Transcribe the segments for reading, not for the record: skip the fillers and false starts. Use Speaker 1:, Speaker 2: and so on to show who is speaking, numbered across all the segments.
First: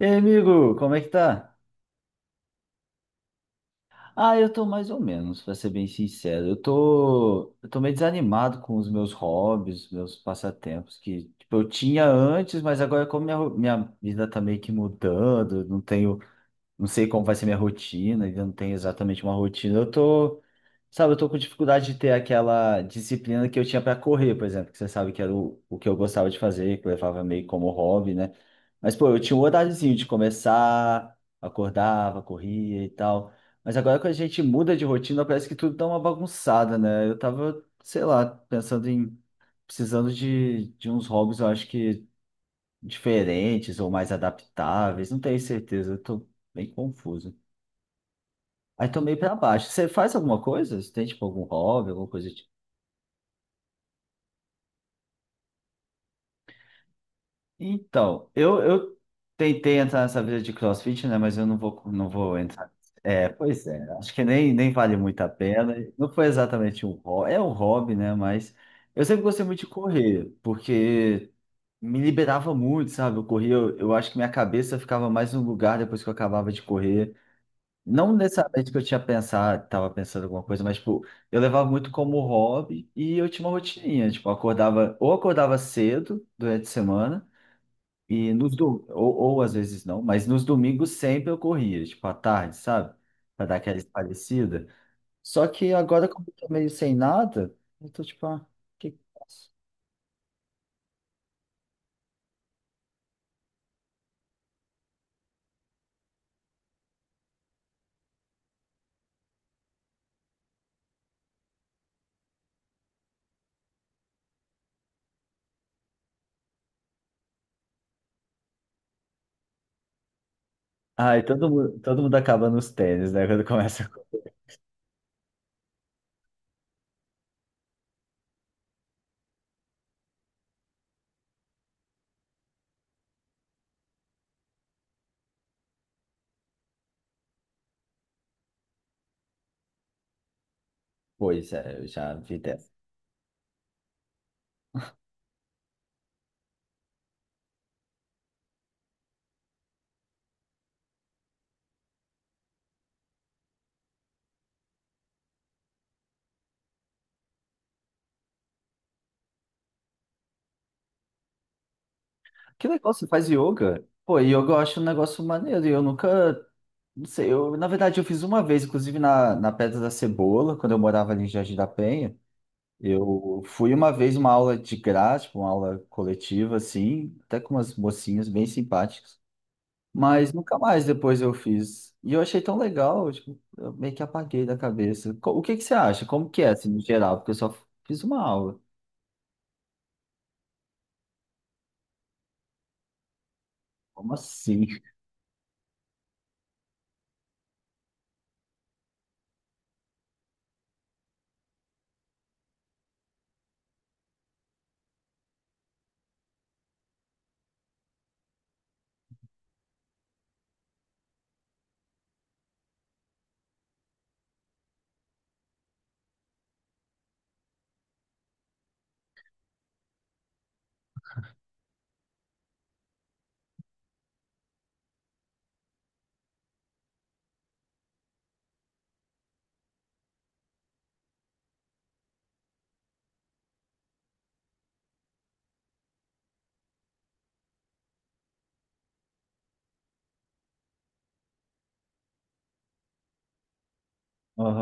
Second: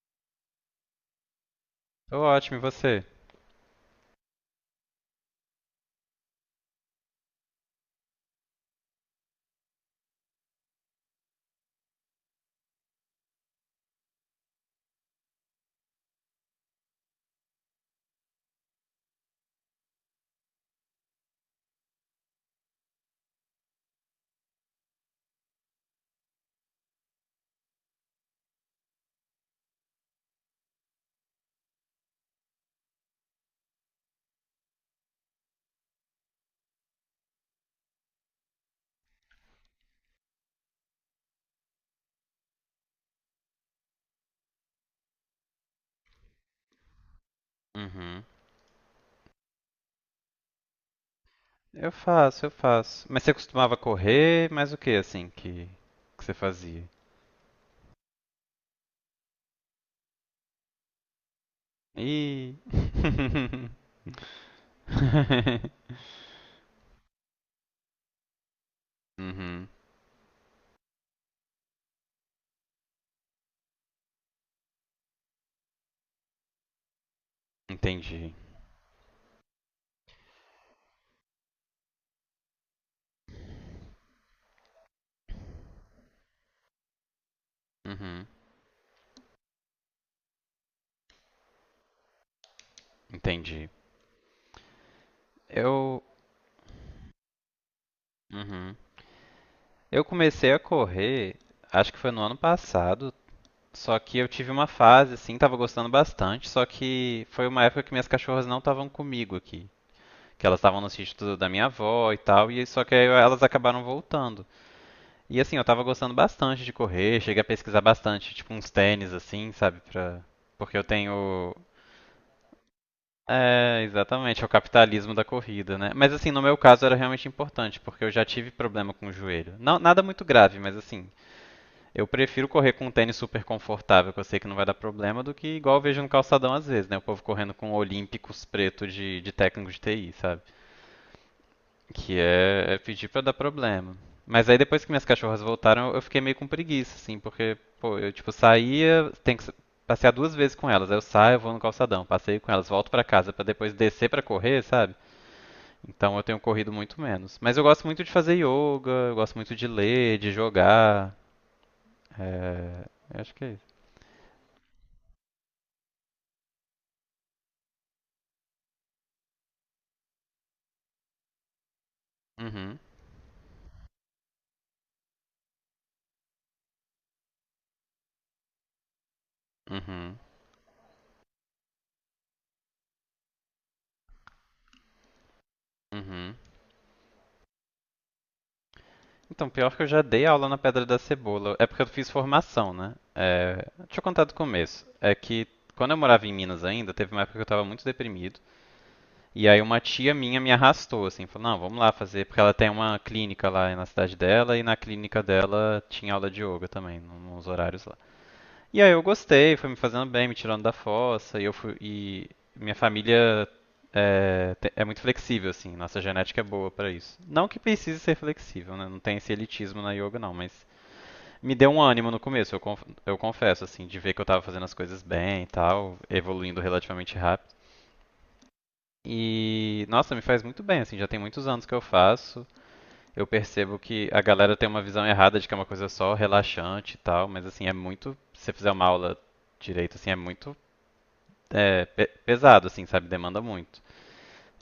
Speaker 1: E aí, amigo, como é que tá?
Speaker 2: Tô ótimo, e você?
Speaker 1: Ah, eu tô mais ou menos, pra ser bem sincero. Eu tô meio desanimado com os meus hobbies, meus passatempos que, tipo, eu tinha antes, mas agora como minha vida tá meio que mudando, eu não tenho, não sei como vai ser minha rotina, ainda não tenho exatamente uma rotina. Eu tô Sabe, eu tô com dificuldade de ter aquela disciplina que eu tinha para correr, por exemplo, que você sabe que era o que eu gostava de fazer, que eu levava meio como hobby, né? Mas, pô, eu tinha um horáriozinho de começar, acordava, corria e tal. Mas agora quando a gente muda de rotina, parece que tudo dá uma bagunçada, né? Eu tava, sei lá, pensando em precisando de uns hobbies, eu acho que diferentes ou mais adaptáveis, não tenho certeza, eu tô bem confuso.
Speaker 2: Uhum.
Speaker 1: Aí tô meio pra baixo. Você faz alguma coisa? Você tem, tipo, algum hobby,
Speaker 2: Eu
Speaker 1: alguma coisa?
Speaker 2: faço, eu faço. Mas você costumava correr, mas o que assim que você fazia?
Speaker 1: Então, eu tentei entrar nessa vida de CrossFit, né? Mas eu não vou
Speaker 2: Ih.
Speaker 1: entrar. É, pois é, acho que nem vale muito a pena. Não foi exatamente um hobby, é um hobby, né? Mas eu sempre gostei muito de
Speaker 2: Uhum.
Speaker 1: correr, porque me liberava muito, sabe? Eu corria, eu acho que minha cabeça ficava mais no lugar depois que eu acabava de correr. Não
Speaker 2: Entendi.
Speaker 1: necessariamente que eu tinha pensado, estava pensando alguma coisa, mas tipo, eu levava muito como hobby e eu tinha uma rotininha, tipo, eu acordava, ou acordava cedo durante a semana.
Speaker 2: Uhum.
Speaker 1: E ou às vezes não, mas nos domingos sempre eu corria, tipo à tarde, sabe? Pra dar
Speaker 2: Entendi.
Speaker 1: aquela espairecida. Só que
Speaker 2: Eu.
Speaker 1: agora, como eu tô meio sem nada, eu tô tipo, ah, o
Speaker 2: Uhum.
Speaker 1: que que eu faço?
Speaker 2: Eu comecei a correr, acho que foi no ano passado, só que eu tive uma fase assim, tava gostando bastante, só que foi uma época que minhas cachorras não estavam comigo aqui, que elas estavam no sítio da minha avó e tal, e só que aí elas acabaram voltando. E assim, eu tava gostando bastante de correr, cheguei a pesquisar bastante, tipo uns tênis assim, sabe, pra... porque eu
Speaker 1: Ai, todo
Speaker 2: tenho
Speaker 1: mundo, todo mundo acaba nos tênis, né? Quando
Speaker 2: é, exatamente, é o capitalismo da corrida, né? Mas assim, no meu caso era realmente importante, porque eu já tive problema com o joelho. Não, nada muito grave, mas assim, eu prefiro correr com um tênis super confortável, que eu sei que não vai dar problema, do que igual eu vejo no calçadão às vezes, né? O povo correndo com olímpicos preto de técnico de TI, sabe?
Speaker 1: Pois é, eu já
Speaker 2: Que
Speaker 1: vi dessa.
Speaker 2: é pedir pra dar problema. Mas aí depois que minhas cachorras voltaram, eu fiquei meio com preguiça, assim, porque, pô, eu tipo saía, tenho que passear duas vezes com elas. Aí eu saio, eu vou no calçadão, passeio com elas, volto pra casa pra depois descer pra correr, sabe? Então eu tenho corrido muito menos. Mas eu gosto muito de fazer yoga, eu gosto muito de ler, de jogar.
Speaker 1: Que
Speaker 2: É...
Speaker 1: legal, você
Speaker 2: Eu
Speaker 1: faz
Speaker 2: acho que é isso.
Speaker 1: yoga? Pô, yoga eu acho um negócio maneiro, e eu nunca. Não sei, eu, na verdade, eu fiz uma vez, inclusive na Pedra da Cebola, quando eu morava ali em Jardim da Penha.
Speaker 2: Uhum,
Speaker 1: Eu fui uma vez uma aula de graça, tipo, uma aula coletiva, assim, até com umas mocinhas bem simpáticas,
Speaker 2: uhum,
Speaker 1: mas nunca mais depois eu fiz. E eu achei tão legal, tipo, eu meio que apaguei da cabeça. O que que você acha? Como
Speaker 2: uhum.
Speaker 1: que é, assim, no geral? Porque eu só fiz uma aula.
Speaker 2: Então, pior que eu já dei aula na Pedra da Cebola. É porque eu fiz formação, né? É, deixa eu
Speaker 1: Como
Speaker 2: contar do
Speaker 1: assim?
Speaker 2: começo. É que quando eu morava em Minas ainda, teve uma época que eu estava muito deprimido. E aí uma tia minha me arrastou, assim, falou, não, vamos lá fazer, porque ela tem uma clínica lá na cidade dela, e na clínica dela tinha aula de yoga também, nos horários lá. E aí eu gostei, foi me fazendo bem, me tirando da fossa, e eu fui, e minha família é muito flexível, assim, nossa genética é boa pra isso. Não que precise ser flexível, né? Não tem esse elitismo na yoga, não, mas me deu um ânimo no começo, eu confesso, assim, de ver que eu tava fazendo as coisas bem e tal, evoluindo relativamente rápido. E, nossa, me faz muito bem, assim, já tem muitos anos que eu faço. Eu percebo que a galera tem uma visão errada de que é uma coisa só relaxante e tal, mas, assim, é muito. Se você fizer uma aula direito, assim, é muito pesado, assim, sabe? Demanda muito.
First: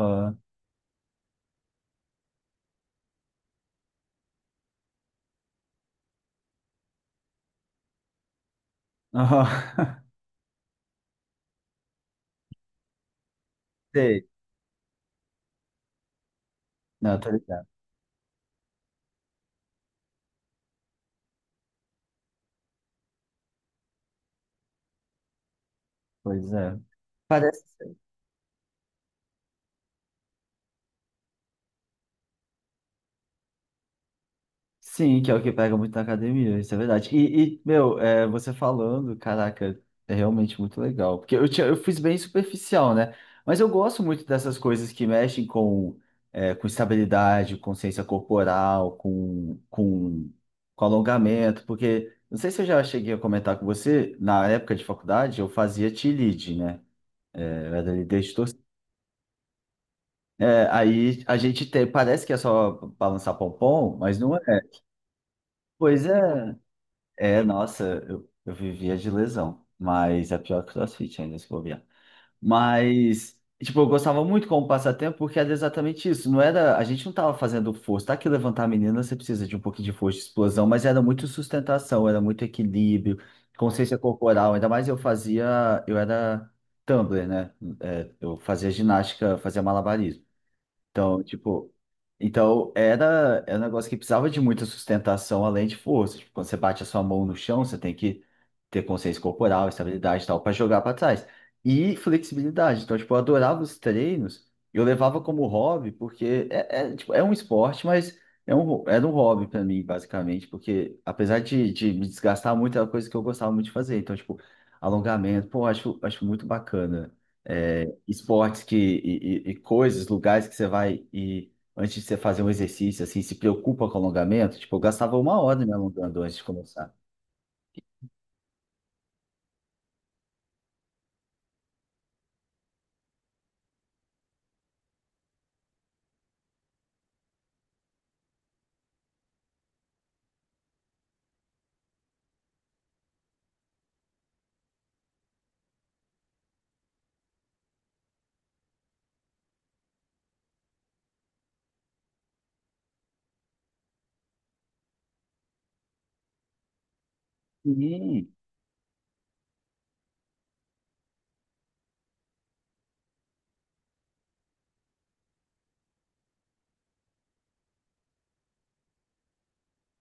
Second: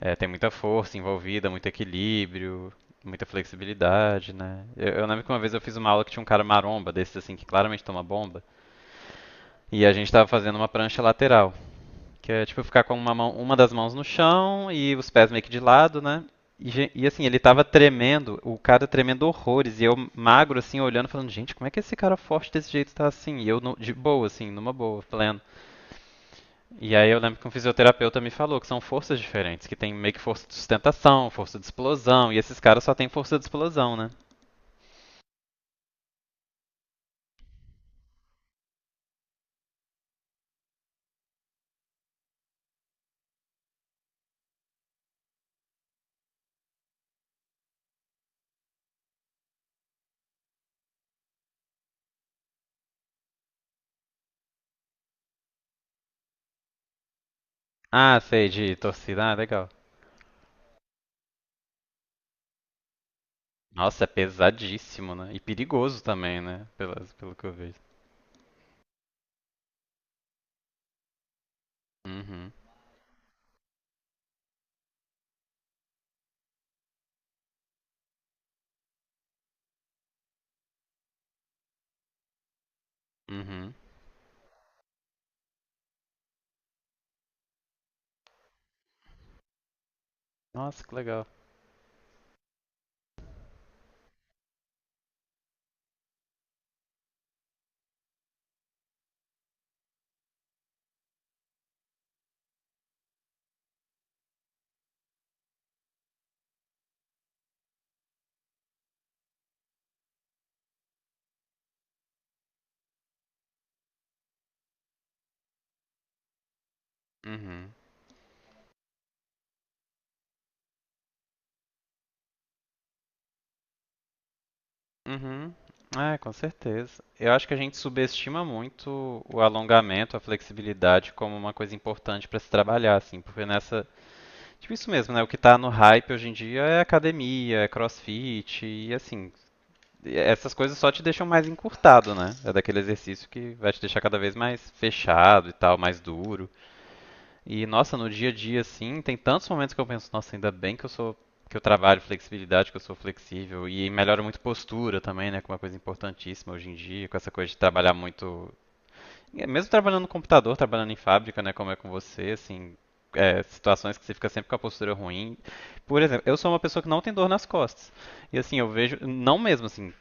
Speaker 2: É, tem muita força envolvida, muito equilíbrio, muita flexibilidade, né? Eu lembro que uma vez eu fiz uma aula que tinha um cara maromba, desses assim, que claramente toma bomba,
Speaker 1: Aham.
Speaker 2: e a gente tava fazendo uma prancha lateral, que é tipo ficar com uma mão, uma das mãos no
Speaker 1: Sei.
Speaker 2: chão e os pés meio que de lado, né? E,
Speaker 1: Não,
Speaker 2: assim,
Speaker 1: tô
Speaker 2: ele tava
Speaker 1: ligado.
Speaker 2: tremendo, o cara tremendo horrores, e eu magro assim, olhando, falando, gente, como é que esse cara forte desse jeito tá assim? E eu de boa, assim, numa boa, plena.
Speaker 1: Pois é.
Speaker 2: E aí eu lembro que um fisioterapeuta me falou que são forças diferentes, que tem meio que força de sustentação, força de explosão, e esses caras só têm força de explosão, né?
Speaker 1: Sim, que é o que pega muito na academia, isso é verdade. Você falando, caraca, é realmente muito legal. Porque eu fiz bem superficial, né? Mas eu gosto muito dessas coisas que mexem com estabilidade, consciência corporal, com alongamento. Porque, não sei se eu já cheguei a comentar com você, na época de faculdade, eu fazia T-lead, né? Eu era
Speaker 2: Ah,
Speaker 1: líder de
Speaker 2: sei,
Speaker 1: torcida.
Speaker 2: de torcida, ah, legal.
Speaker 1: É, aí a gente tem, parece que é só balançar pompom,
Speaker 2: Nossa, é
Speaker 1: mas não é.
Speaker 2: pesadíssimo, né? E perigoso
Speaker 1: Pois
Speaker 2: também,
Speaker 1: é,
Speaker 2: né? Pelo
Speaker 1: é,
Speaker 2: que eu vejo.
Speaker 1: nossa, eu vivia de lesão, mas é pior que o CrossFit ainda, se bobear.
Speaker 2: Uhum,
Speaker 1: Mas, tipo, eu gostava muito como passatempo porque era exatamente isso. Não era, a gente não tava fazendo força, tá? Que levantar a menina você precisa de um pouquinho de força, de explosão, mas era muito sustentação, era muito equilíbrio,
Speaker 2: uhum.
Speaker 1: consciência corporal. Ainda mais eu fazia, eu era tumbler, né? É, eu fazia ginástica, fazia malabarismo.
Speaker 2: Nossa, que
Speaker 1: Então,
Speaker 2: legal.
Speaker 1: tipo, então era um negócio que precisava de muita sustentação além de força. Tipo, quando você bate a sua mão no chão, você tem que ter consciência corporal, estabilidade e tal, para jogar para trás. E flexibilidade. Então, tipo, eu adorava os treinos, eu levava como hobby, porque é um esporte, mas é era um hobby para mim, basicamente, porque apesar de me desgastar muito, era uma coisa que eu gostava muito de fazer. Então, tipo, alongamento, pô, acho muito bacana
Speaker 2: Uhum,
Speaker 1: esportes que e coisas, lugares que você vai e antes de você fazer um exercício, assim, se preocupa com alongamento. Tipo, eu gastava uma
Speaker 2: uhum.
Speaker 1: hora me
Speaker 2: É,
Speaker 1: alongando
Speaker 2: com
Speaker 1: antes de começar.
Speaker 2: certeza. Eu acho que a gente subestima muito o alongamento, a flexibilidade como uma coisa importante para se trabalhar, assim, porque nessa tipo isso mesmo, né? O que tá no hype hoje em dia é academia, é crossfit e assim, essas coisas só te deixam mais encurtado, né? É daquele exercício que vai te deixar cada vez mais fechado e tal, mais duro. E nossa, no dia a dia assim, tem tantos momentos que eu penso, nossa, ainda bem que eu sou que eu trabalho flexibilidade, que eu sou flexível e melhora muito postura também, né, que é uma coisa importantíssima hoje em dia, com essa coisa de trabalhar
Speaker 1: Sim,
Speaker 2: muito mesmo trabalhando no computador, trabalhando em fábrica, né, como é com você, assim, situações que você fica sempre com a postura ruim. Por exemplo, eu sou uma pessoa que não tem dor nas costas. E assim, eu vejo, não mesmo assim,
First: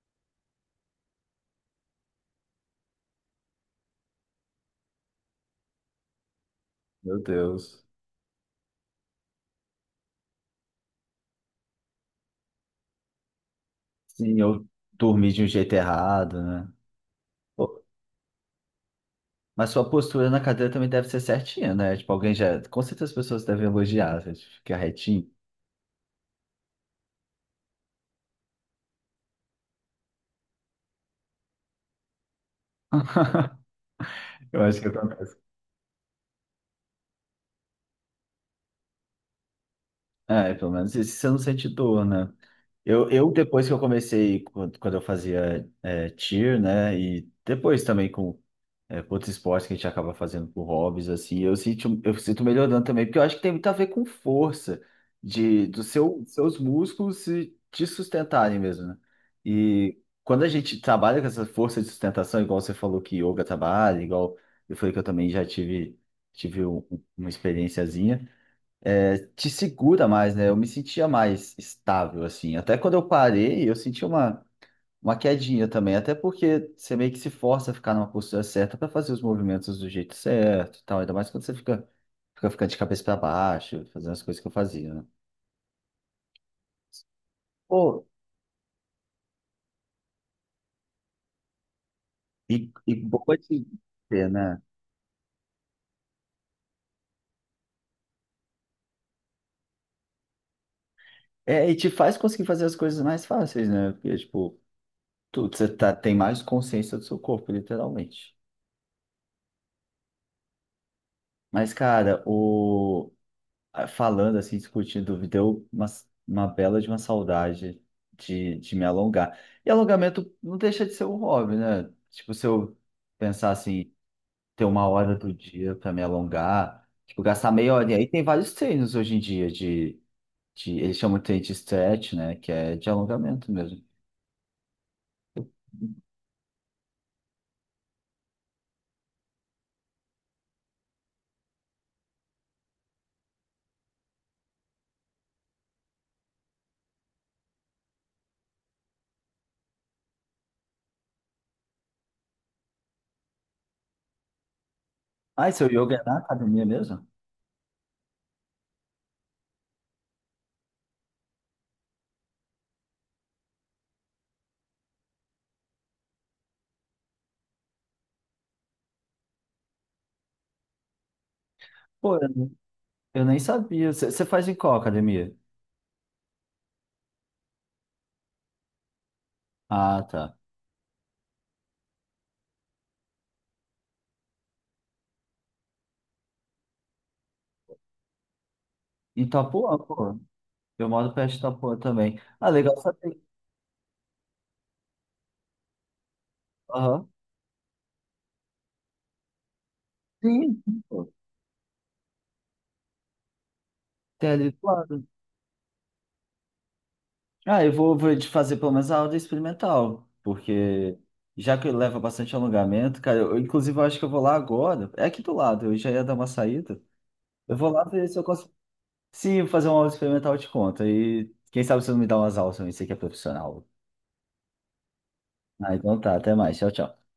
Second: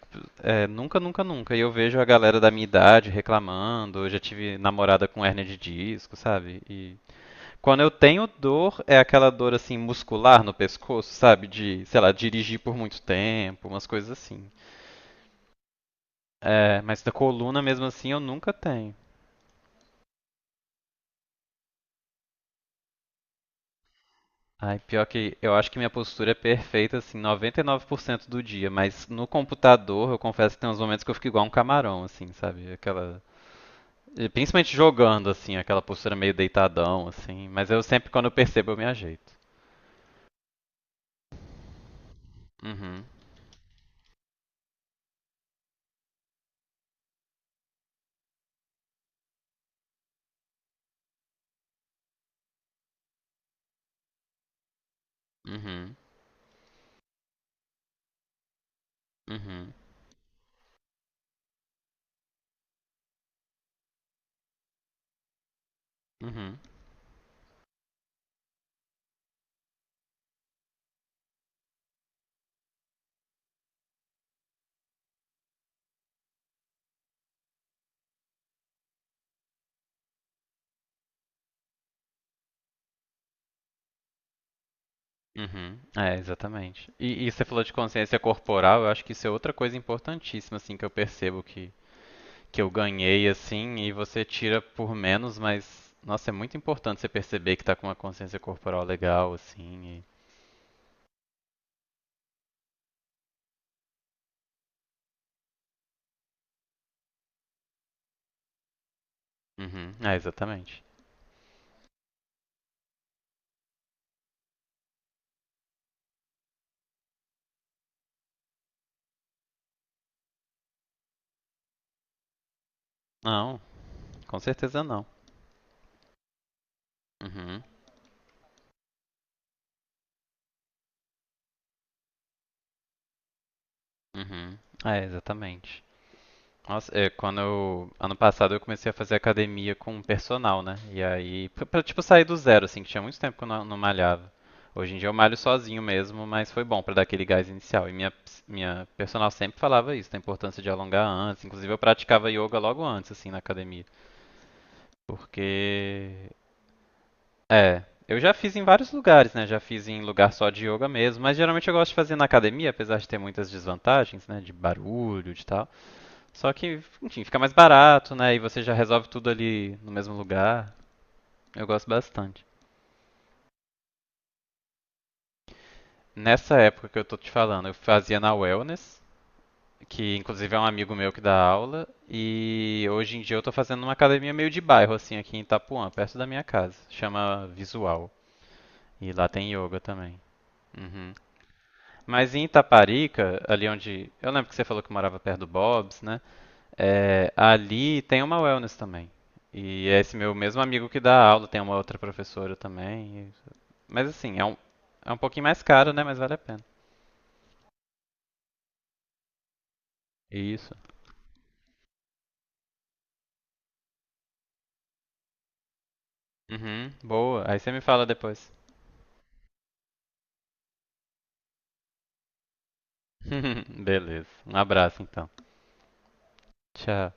Speaker 2: nunca, nunca, nunca. E eu vejo a galera da minha idade reclamando, eu já tive namorada com hérnia de disco, sabe? E
Speaker 1: meu
Speaker 2: quando
Speaker 1: Deus.
Speaker 2: eu tenho dor, é aquela dor assim muscular no pescoço, sabe? De, sei lá, dirigir por muito tempo, umas coisas
Speaker 1: Sim,
Speaker 2: assim.
Speaker 1: eu dormi de um jeito errado, né?
Speaker 2: É, mas da coluna
Speaker 1: Pô,
Speaker 2: mesmo assim eu nunca tenho.
Speaker 1: mas sua postura na cadeira também deve ser certinha, né? Tipo, alguém já. Com certeza as pessoas devem elogiar, você fica
Speaker 2: Ai, pior
Speaker 1: retinho.
Speaker 2: que eu acho que minha postura é perfeita, assim, 99% do dia, mas no computador eu confesso que tem uns momentos que eu fico igual um camarão, assim, sabe? Aquela.
Speaker 1: Eu
Speaker 2: Principalmente
Speaker 1: acho que eu também.
Speaker 2: jogando, assim, aquela postura meio deitadão, assim, mas eu sempre, quando eu percebo, eu me ajeito.
Speaker 1: É, pelo menos isso você não sente dor, né?
Speaker 2: Uhum,
Speaker 1: Eu depois que eu comecei, quando eu fazia é, cheer, né? E depois também com é, com outros esportes que a gente acaba fazendo por hobbies, assim, eu sinto melhorando também, porque eu acho que tem muito a ver com força de
Speaker 2: uhum,
Speaker 1: seus músculos se te sustentarem mesmo, né?
Speaker 2: uhum,
Speaker 1: E quando a gente trabalha com essa força de sustentação, igual você falou que yoga trabalha, igual eu falei que eu também já tive,
Speaker 2: uhum,
Speaker 1: tive uma experiênciazinha, é, te segura mais, né? Eu me sentia mais estável, assim. Até quando eu parei, eu senti uma quedinha também, até porque você meio que se força a ficar numa postura certa para fazer os movimentos do jeito certo, e tal, ainda mais quando você fica ficando de cabeça para baixo, fazendo as coisas que eu fazia, né?
Speaker 2: uhum. É, exatamente. E, você falou de
Speaker 1: Pô,
Speaker 2: consciência corporal, eu acho que isso é outra coisa importantíssima, assim, que eu percebo que eu
Speaker 1: e
Speaker 2: ganhei,
Speaker 1: boa de
Speaker 2: assim, e você
Speaker 1: ver, né?
Speaker 2: tira por menos, mas, nossa, é muito importante você perceber que tá com uma consciência corporal legal, assim,
Speaker 1: É, e te faz conseguir fazer as coisas mais fáceis, né? Porque, tipo, você tá, tem mais consciência do seu corpo, literalmente.
Speaker 2: uhum, é, exatamente.
Speaker 1: Mas, cara, falando assim, discutindo, me deu uma bela de uma saudade de me alongar. E alongamento não deixa de ser um hobby, né? Tipo, se eu pensar
Speaker 2: Não,
Speaker 1: assim,
Speaker 2: com
Speaker 1: ter
Speaker 2: certeza
Speaker 1: uma
Speaker 2: não.
Speaker 1: hora do dia para me alongar, tipo, gastar
Speaker 2: Uhum,
Speaker 1: meia hora. E aí tem vários treinos hoje em dia de eles chamam de treino de stretch, né? Que é de alongamento mesmo.
Speaker 2: uhum, é, exatamente. Nossa, ano passado eu comecei a fazer academia com personal, né? E aí, pra, tipo sair do zero, assim, que tinha muito tempo que eu não malhava. Hoje em dia eu malho sozinho mesmo, mas foi bom pra dar aquele gás inicial. E minha personal sempre falava isso, da importância de alongar antes. Inclusive eu praticava yoga logo antes, assim, na academia.
Speaker 1: Ah, e seu yoga é na
Speaker 2: Porque,
Speaker 1: academia mesmo?
Speaker 2: eu já fiz em vários lugares, né? Já fiz em lugar só de yoga mesmo, mas geralmente eu gosto de fazer na academia, apesar de ter muitas desvantagens, né? De barulho, de tal. Só que, enfim, fica mais barato, né? E você já resolve tudo ali no mesmo lugar. Eu gosto
Speaker 1: Pô,
Speaker 2: bastante.
Speaker 1: eu nem sabia. Você faz em qual academia?
Speaker 2: Nessa época que eu tô te falando, eu fazia na Wellness,
Speaker 1: Ah,
Speaker 2: que
Speaker 1: tá.
Speaker 2: inclusive é um amigo meu que dá aula, e hoje em dia eu tô fazendo numa academia meio de bairro, assim, aqui em Itapuã, perto da minha casa. Chama Visual. E
Speaker 1: Em
Speaker 2: lá tem
Speaker 1: Itapuã,
Speaker 2: yoga
Speaker 1: pô.
Speaker 2: também.
Speaker 1: Eu moro
Speaker 2: Uhum.
Speaker 1: perto de Itapuã também.
Speaker 2: Mas em
Speaker 1: Ah, legal saber.
Speaker 2: Itaparica, ali onde. Eu lembro que você falou que morava perto do Bob's, né?
Speaker 1: Aham.
Speaker 2: É, ali tem uma wellness também. E é esse meu
Speaker 1: Sim,
Speaker 2: mesmo
Speaker 1: sim,
Speaker 2: amigo que
Speaker 1: pô.
Speaker 2: dá aula tem uma outra professora também. Mas
Speaker 1: Tem
Speaker 2: assim, é
Speaker 1: ali
Speaker 2: um,
Speaker 1: do lado.
Speaker 2: é um pouquinho mais caro, né? Mas vale a pena.
Speaker 1: Ah, eu vou de fazer pelo menos a aula experimental,
Speaker 2: Isso.
Speaker 1: porque já que leva bastante alongamento, cara, eu, inclusive eu acho que eu vou lá agora. É aqui do lado, eu já ia dar uma saída.
Speaker 2: Uhum, boa.
Speaker 1: Eu
Speaker 2: Aí você
Speaker 1: vou
Speaker 2: me
Speaker 1: lá
Speaker 2: fala
Speaker 1: ver se eu
Speaker 2: depois.
Speaker 1: consigo. Se eu fazer uma aula experimental, eu te conto. E quem sabe você não me dá umas aulas também, você que é profissional.
Speaker 2: Beleza. Um abraço então.
Speaker 1: Ah, então tá, até mais. Tchau, tchau.
Speaker 2: Tchau.